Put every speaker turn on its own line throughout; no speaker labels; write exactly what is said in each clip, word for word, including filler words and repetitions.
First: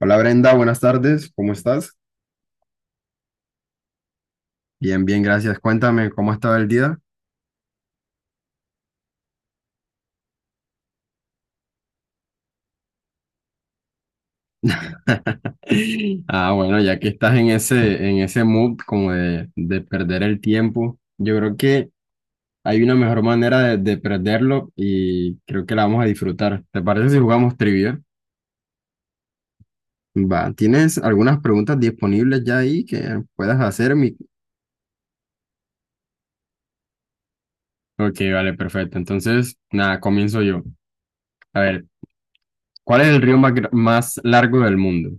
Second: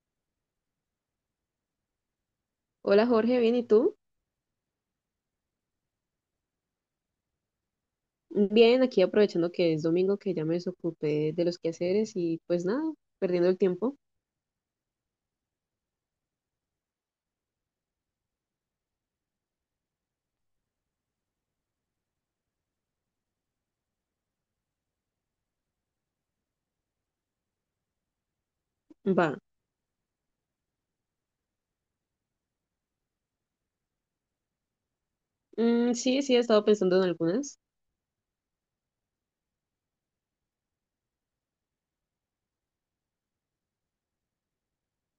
Hola Brenda, buenas tardes, ¿cómo estás?
Hola Jorge, bien, ¿y tú?
Bien, bien, gracias. Cuéntame, ¿cómo estaba el día?
Bien, aquí aprovechando que es domingo, que ya me desocupé de los quehaceres y pues nada, perdiendo el tiempo.
Ah, bueno, ya que estás en ese, en ese mood como de, de perder el tiempo, yo creo que hay una mejor manera de, de perderlo y creo que la vamos a disfrutar. ¿Te parece si jugamos trivia?
Va.
Va, ¿tienes algunas preguntas disponibles ya ahí que puedas hacerme?
Mm, sí, sí, he estado pensando en algunas.
Ok, vale, perfecto. Entonces, nada, comienzo yo. A ver, ¿cuál es el río más, gra- más largo del mundo?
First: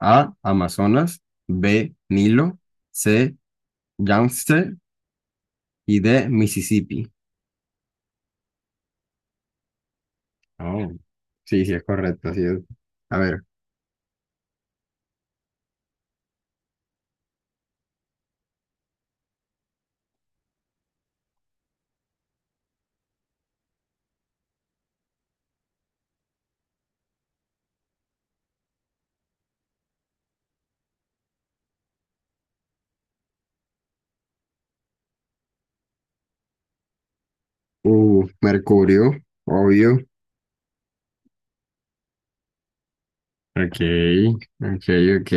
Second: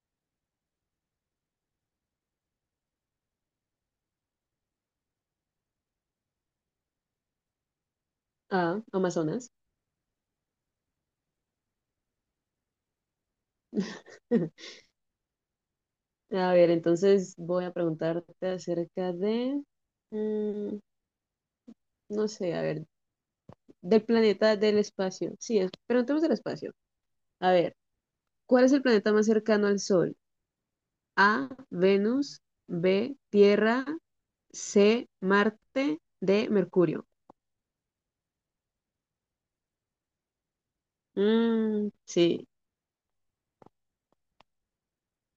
A, Amazonas. B, Nilo. C, Yangtze. Y D, Mississippi.
Ah, Amazonas.
Oh, sí, sí, es correcto. Así es. A ver.
A ver, entonces voy a preguntarte acerca de, mm, no sé, a ver, del planeta del espacio. Sí, es, preguntemos del espacio. A ver, ¿cuál es el planeta más cercano al Sol? A, Venus. B, Tierra. C, Marte. D, Mercurio.
Uh, Mercurio. Obvio.
Mm, sí.
Ok, ok, ok.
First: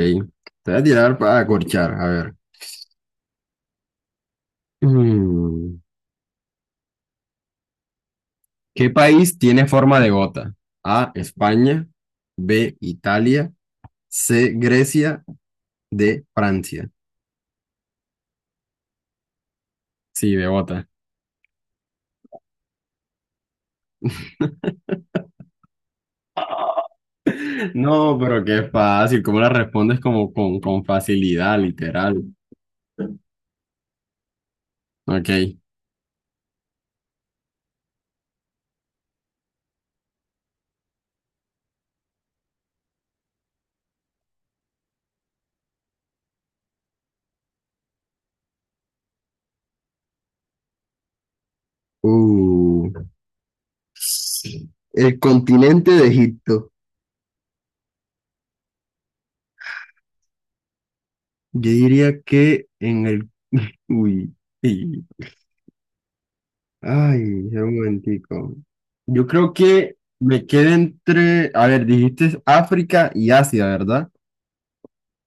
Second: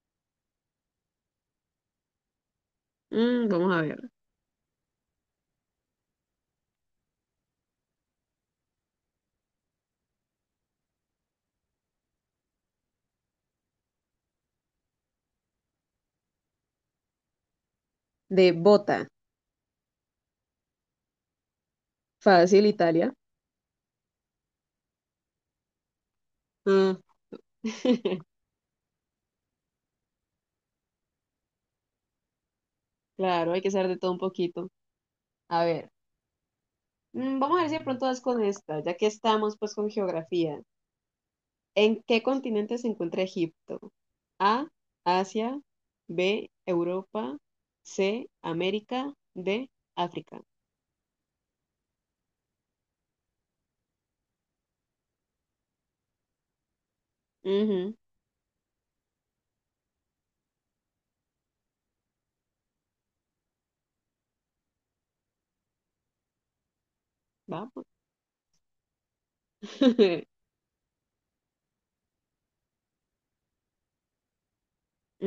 Te voy a tirar para acorchar. A ver.
Mm, vamos a ver.
Mm, ¿Qué país tiene forma de gota? A, España. B, Italia. C, Grecia. D, Francia.
De bota.
Sí, de gota.
Fácil, Italia. Ah,
No, pero qué fácil, cómo la respondes como con, con facilidad, literal.
Claro, hay que saber de todo un poquito.
Ok.
A ver, mm, vamos a ver si de pronto das con esta, ya que estamos pues con geografía. ¿En qué continente se encuentra Egipto? A, Asia. B, Europa. C, América. D, África.
Uh. El continente de Egipto.
Ujú.
Yo diría que en el... Uy. Sí. Ay, espera un
Vamos.
momentico. Yo creo que me queda entre... A ver, dijiste África y Asia, ¿verdad?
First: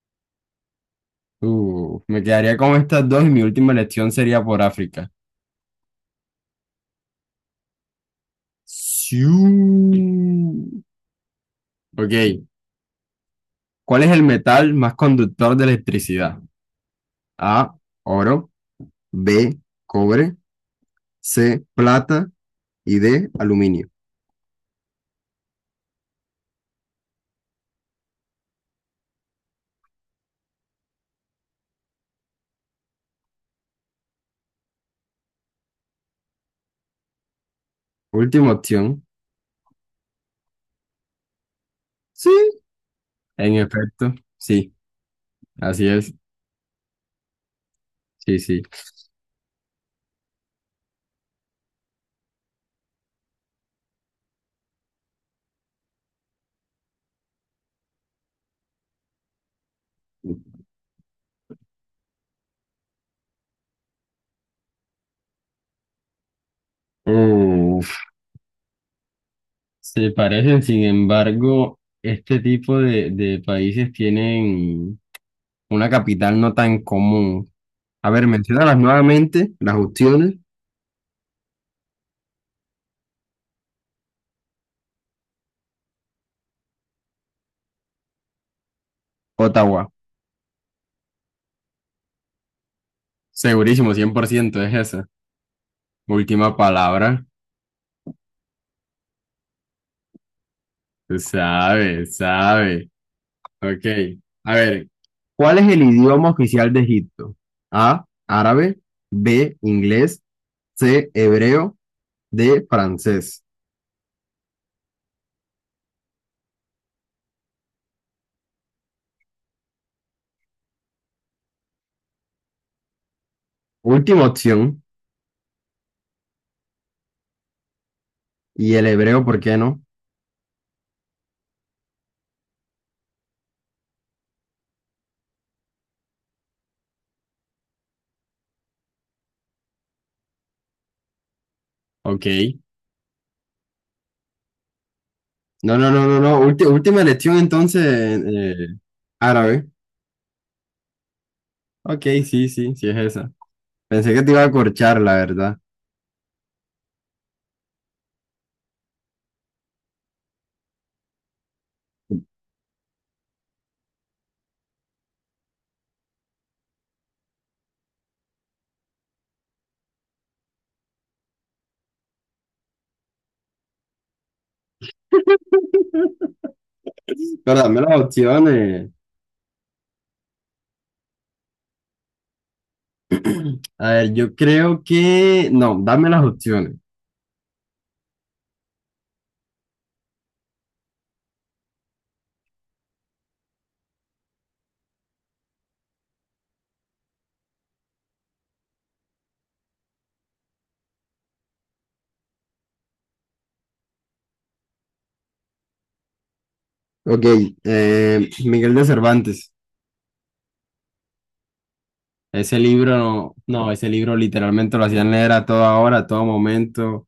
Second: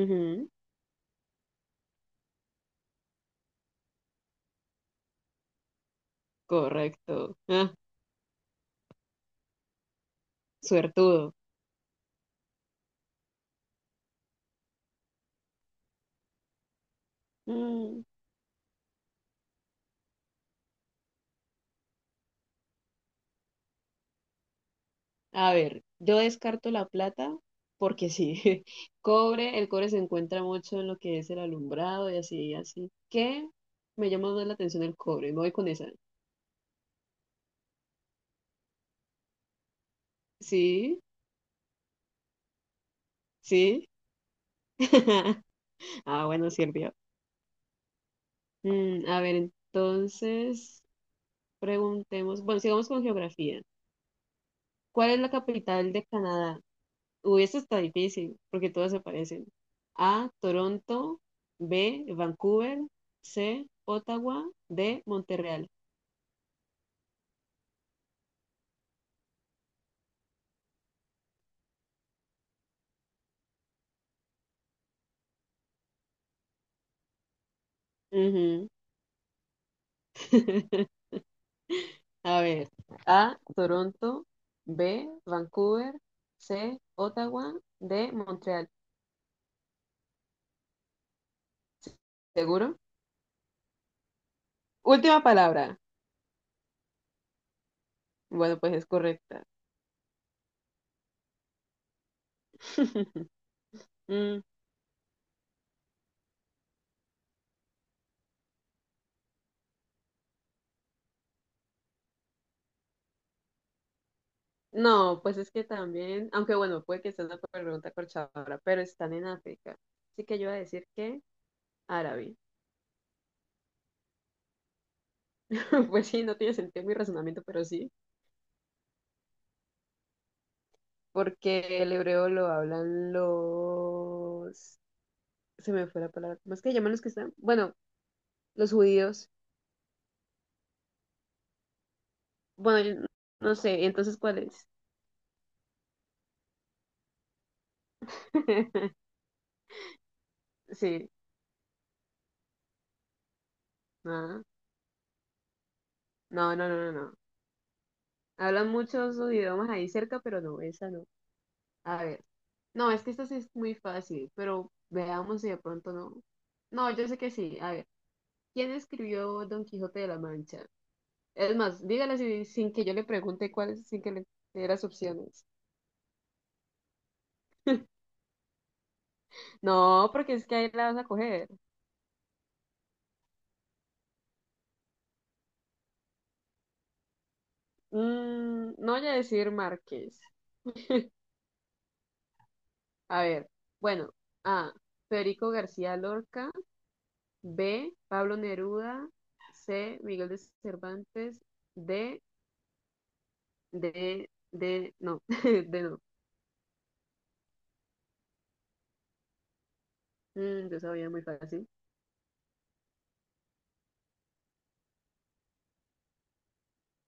Ujú.
Uh, me quedaría con estas dos y mi última elección sería por África.
Correcto. Ah,
Sí.
suertudo.
Ok. ¿Cuál es el metal más conductor de electricidad? A,
Mm.
oro, B, cobre, C, plata y D, aluminio.
A ver, yo descarto la plata porque sí, cobre, el cobre se encuentra mucho en lo que es el alumbrado y así, así. ¿Qué? Me llama más la atención el cobre, me voy con esa.
Última opción.
Sí,
Sí, en
sí.
efecto, sí, así es.
Ah, bueno, sirvió.
Sí, sí.
Mm, a ver, entonces preguntemos, bueno, sigamos con geografía. ¿Cuál es la capital de Canadá? Uy, esto está difícil porque todas se parecen. A, Toronto. B, Vancouver. C, Ottawa. D, Montreal.
Uf, se parecen, sin embargo, este tipo de, de países tienen una capital no tan común. A ver,
Ujú.
menciónalas nuevamente, las opciones.
A ver, A, Toronto. B, Vancouver. C, Ottawa. D, Montreal.
Ottawa,
¿Seguro?
segurísimo, cien por ciento es esa.
Última palabra.
Última palabra.
Bueno, pues es correcta.
Sabe, sabe. Ok.
Mm,
A ver, ¿cuál es el idioma oficial de Egipto? A, árabe, B, inglés, C, hebreo, D, francés.
no, pues es que también, aunque bueno, puede que sea una pregunta corchadora, pero están en África. Así que yo voy a decir que árabe.
Última opción.
Pues sí, no tiene sentido mi razonamiento, pero sí,
Y el hebreo, ¿por qué no?
porque el hebreo lo hablan los... Se me fue la palabra. ¿Cómo es que llaman los que están? Bueno, los judíos.
Ok.
Bueno, yo no sé, entonces, ¿cuál es?
No, no, no, no, no. Ulti- última elección entonces, eh, árabe.
Sí,
Ok, sí, sí, sí es esa. Pensé que te iba
no,
a corchar, la verdad.
no, no, no, no. No. Hablan muchos idiomas ahí cerca, pero no, esa no. A ver, no, es que esta sí es muy fácil, pero veamos si de pronto no. No, yo sé que sí. A ver, ¿quién escribió Don Quijote de la Mancha? Es más, dígala si- sin que yo le pregunte cuáles, sin que le dé las opciones.
Pero dame las opciones.
No, porque es que ahí la vas a coger.
A ver, yo creo que... No, dame las opciones.
Mm, no voy a decir Márquez. A ver, bueno, A, Federico García Lorca. B, Pablo Neruda. C, Miguel de Cervantes. D, D, D, no, D no.
Ok, eh, Miguel de Cervantes.
Mm, yo sabía muy fácil.
Ese libro, no, ese libro literalmente lo hacían leer a toda hora, a todo momento,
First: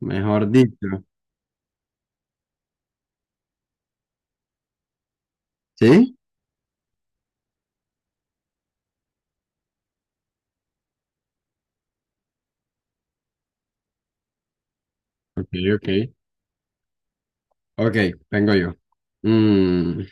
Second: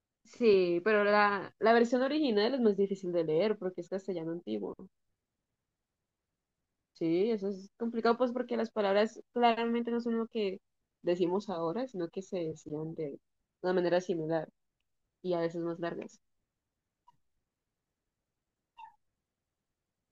mejor
Sí,
dicho.
pero la, la versión original es más difícil de leer porque es castellano antiguo.
¿Sí?
Sí, eso es complicado pues porque las palabras claramente no son lo que decimos ahora, sino que se decían de una manera similar y a
Ok,
veces más
ok.
largas.
Ok, vengo yo. Mm,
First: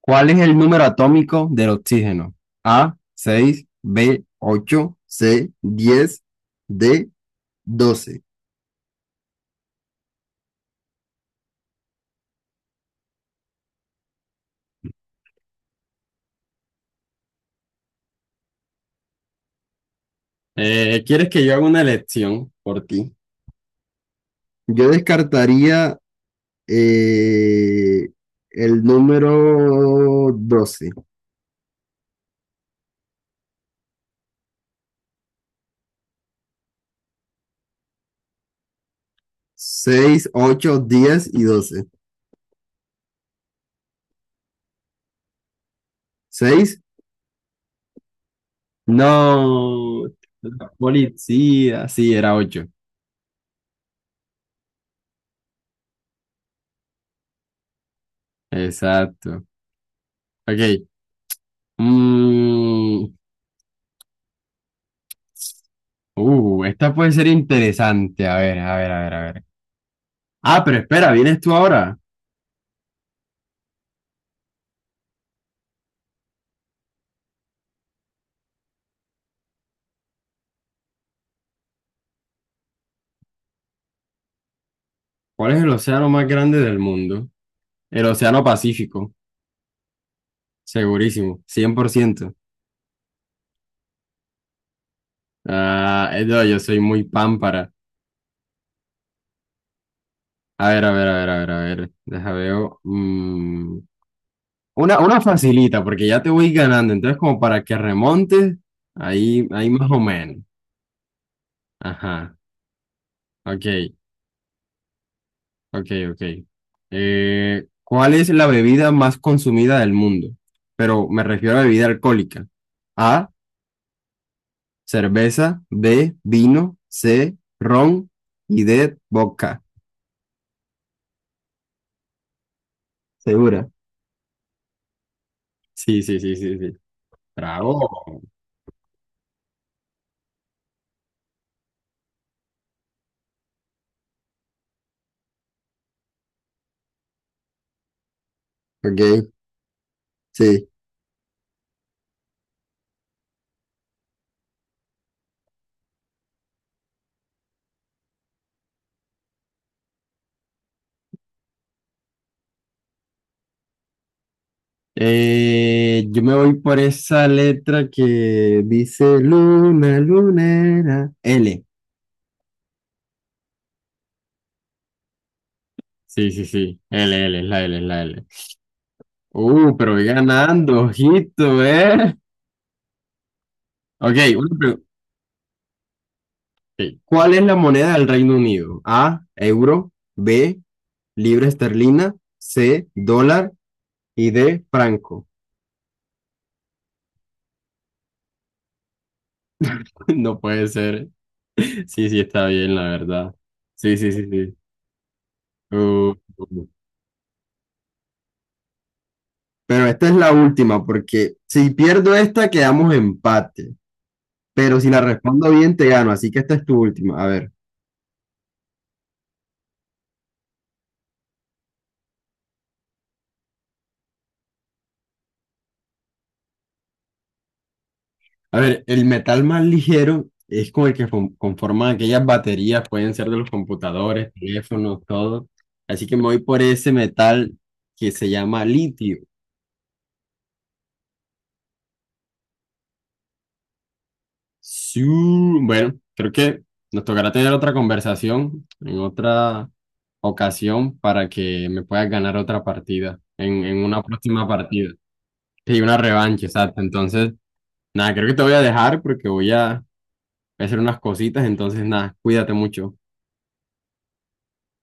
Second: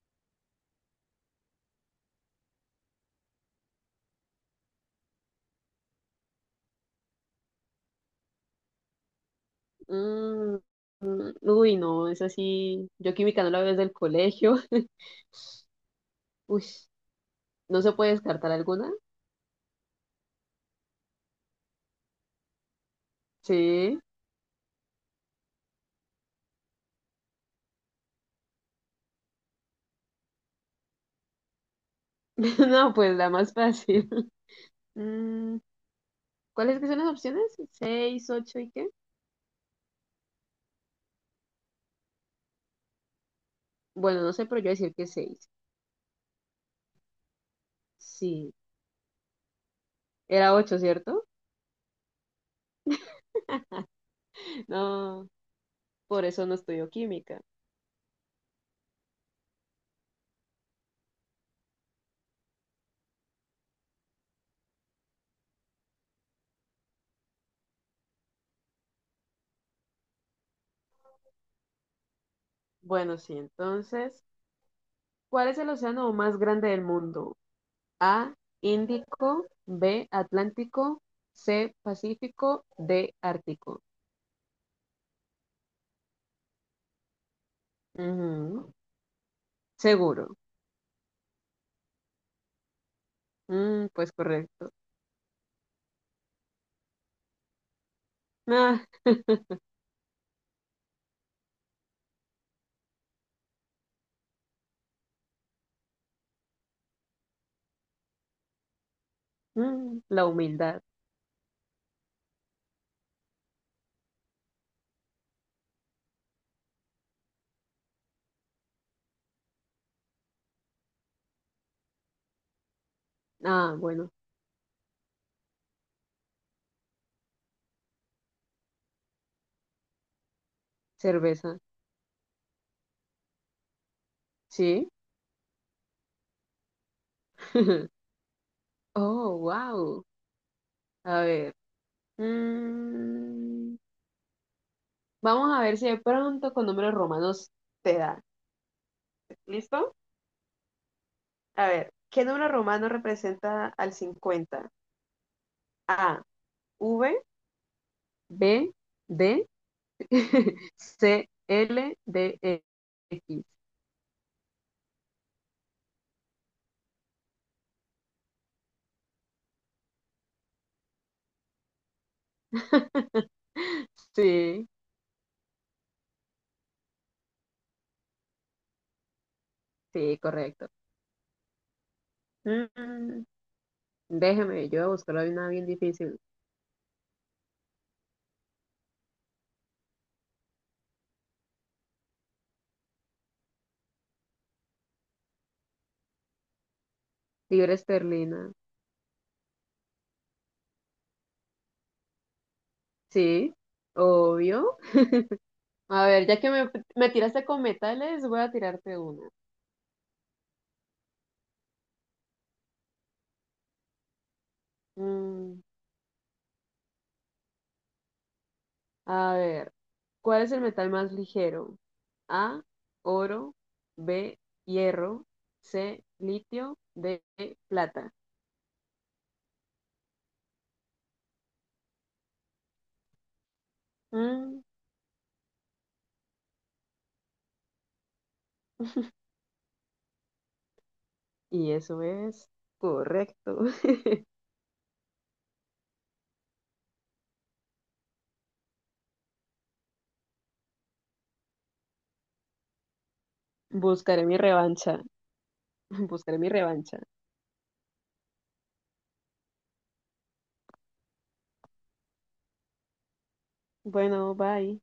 ¿Cuál es el número atómico del oxígeno? A, seis, B, ocho, C, diez, D, doce.
Mm, mm, uy, no, es así. Yo química no la veo desde el colegio. Uy, ¿no se puede descartar alguna?
Eh, ¿quieres que yo haga una elección por ti?
Sí.
Yo descartaría eh, el número doce.
No, pues la más fácil. Mm, ¿cuáles que son las opciones? ¿Seis, ocho y qué?
Seis, ocho, diez y doce.
Bueno, no sé, pero yo voy a decir que seis.
Seis.
Sí.
No,
Era
la
ocho, ¿cierto?
policía. Sí, era ocho.
No, por eso no estudio química.
Exacto. Ok. Mm, uh, esta puede ser interesante. A ver, a ver, a ver, a ver. Ah, pero espera, vienes tú ahora.
Bueno, sí, entonces, ¿cuál es el océano más grande del mundo? A, Índico. B, Atlántico. C, Pacífico. D, Ártico.
¿Cuál es el océano más grande del mundo? El Océano
Ujú.
Pacífico.
Seguro.
Segurísimo. Cien por ciento.
Mm, pues correcto.
Ah, eh, no, yo soy muy pámpara.
Ah,
A ver, a ver, a ver, a ver, a ver. Deja veo. Mm, Una, una facilita, porque ya te voy ganando, entonces como para que remontes, ahí, ahí más o
mm, la
menos.
humildad.
Ajá, ok, ok, ok. Eh, ¿cuál es la bebida más consumida del mundo? Pero me refiero a bebida alcohólica. A,
Ah, bueno,
cerveza, B, vino, C, ron y D, vodka.
cerveza.
¿Segura?
Sí.
Sí, sí, sí, sí, sí. Bravo.
Oh, wow. A ver. mm, Vamos a ver si de pronto con números romanos te da.
Ok,
¿Listo?
sí.
A ver, ¿qué número romano representa al cincuenta? A, V. B, D. C, L. D, E, X.
Eh, yo me voy por esa letra que dice luna, lunera. L.
Sí,
Sí, sí, sí. L, L, es la L, es la L. Uh, pero voy
sí, correcto.
ganando, ojito, ¿eh?
Mm,
Ok, una
déjeme, yo
pregu-
voy a buscar hoy una bien difícil.
ok. ¿Cuál es la moneda del Reino Unido? A, euro. B, libra esterlina. C, dólar. Y D, franco.
Libra esterlina.
No puede ser. Sí, sí, está bien, la verdad.
Sí,
Sí, sí, sí, sí.
obvio. A
Uh,
ver, ya
uh,
que
uh.
me, me tiraste con metales, voy a tirarte una.
Pero esta es la última, porque si pierdo esta, quedamos empate. Pero si la respondo
Mm,
bien, te gano. Así que esta es tu última. A ver,
a ver, ¿cuál es el metal más ligero? A, oro. B, hierro. C, litio. D, plata.
a ver, el metal más ligero es con el que fon- conforman aquellas baterías, pueden ser de los computadores,
Mm,
teléfonos, todo. Así que me voy por ese metal que se llama litio.
y eso es correcto.
Sí, bueno, creo que nos tocará tener otra conversación en otra ocasión para que me puedas ganar otra partida, en, en una
Buscaré mi
próxima partida.
revancha.
Sí, una
Buscaré
revancha,
mi
exacto.
revancha.
Entonces, nada, creo que te voy a dejar porque voy a voy a hacer unas cositas. Entonces, nada, cuídate mucho.
Bueno, bye.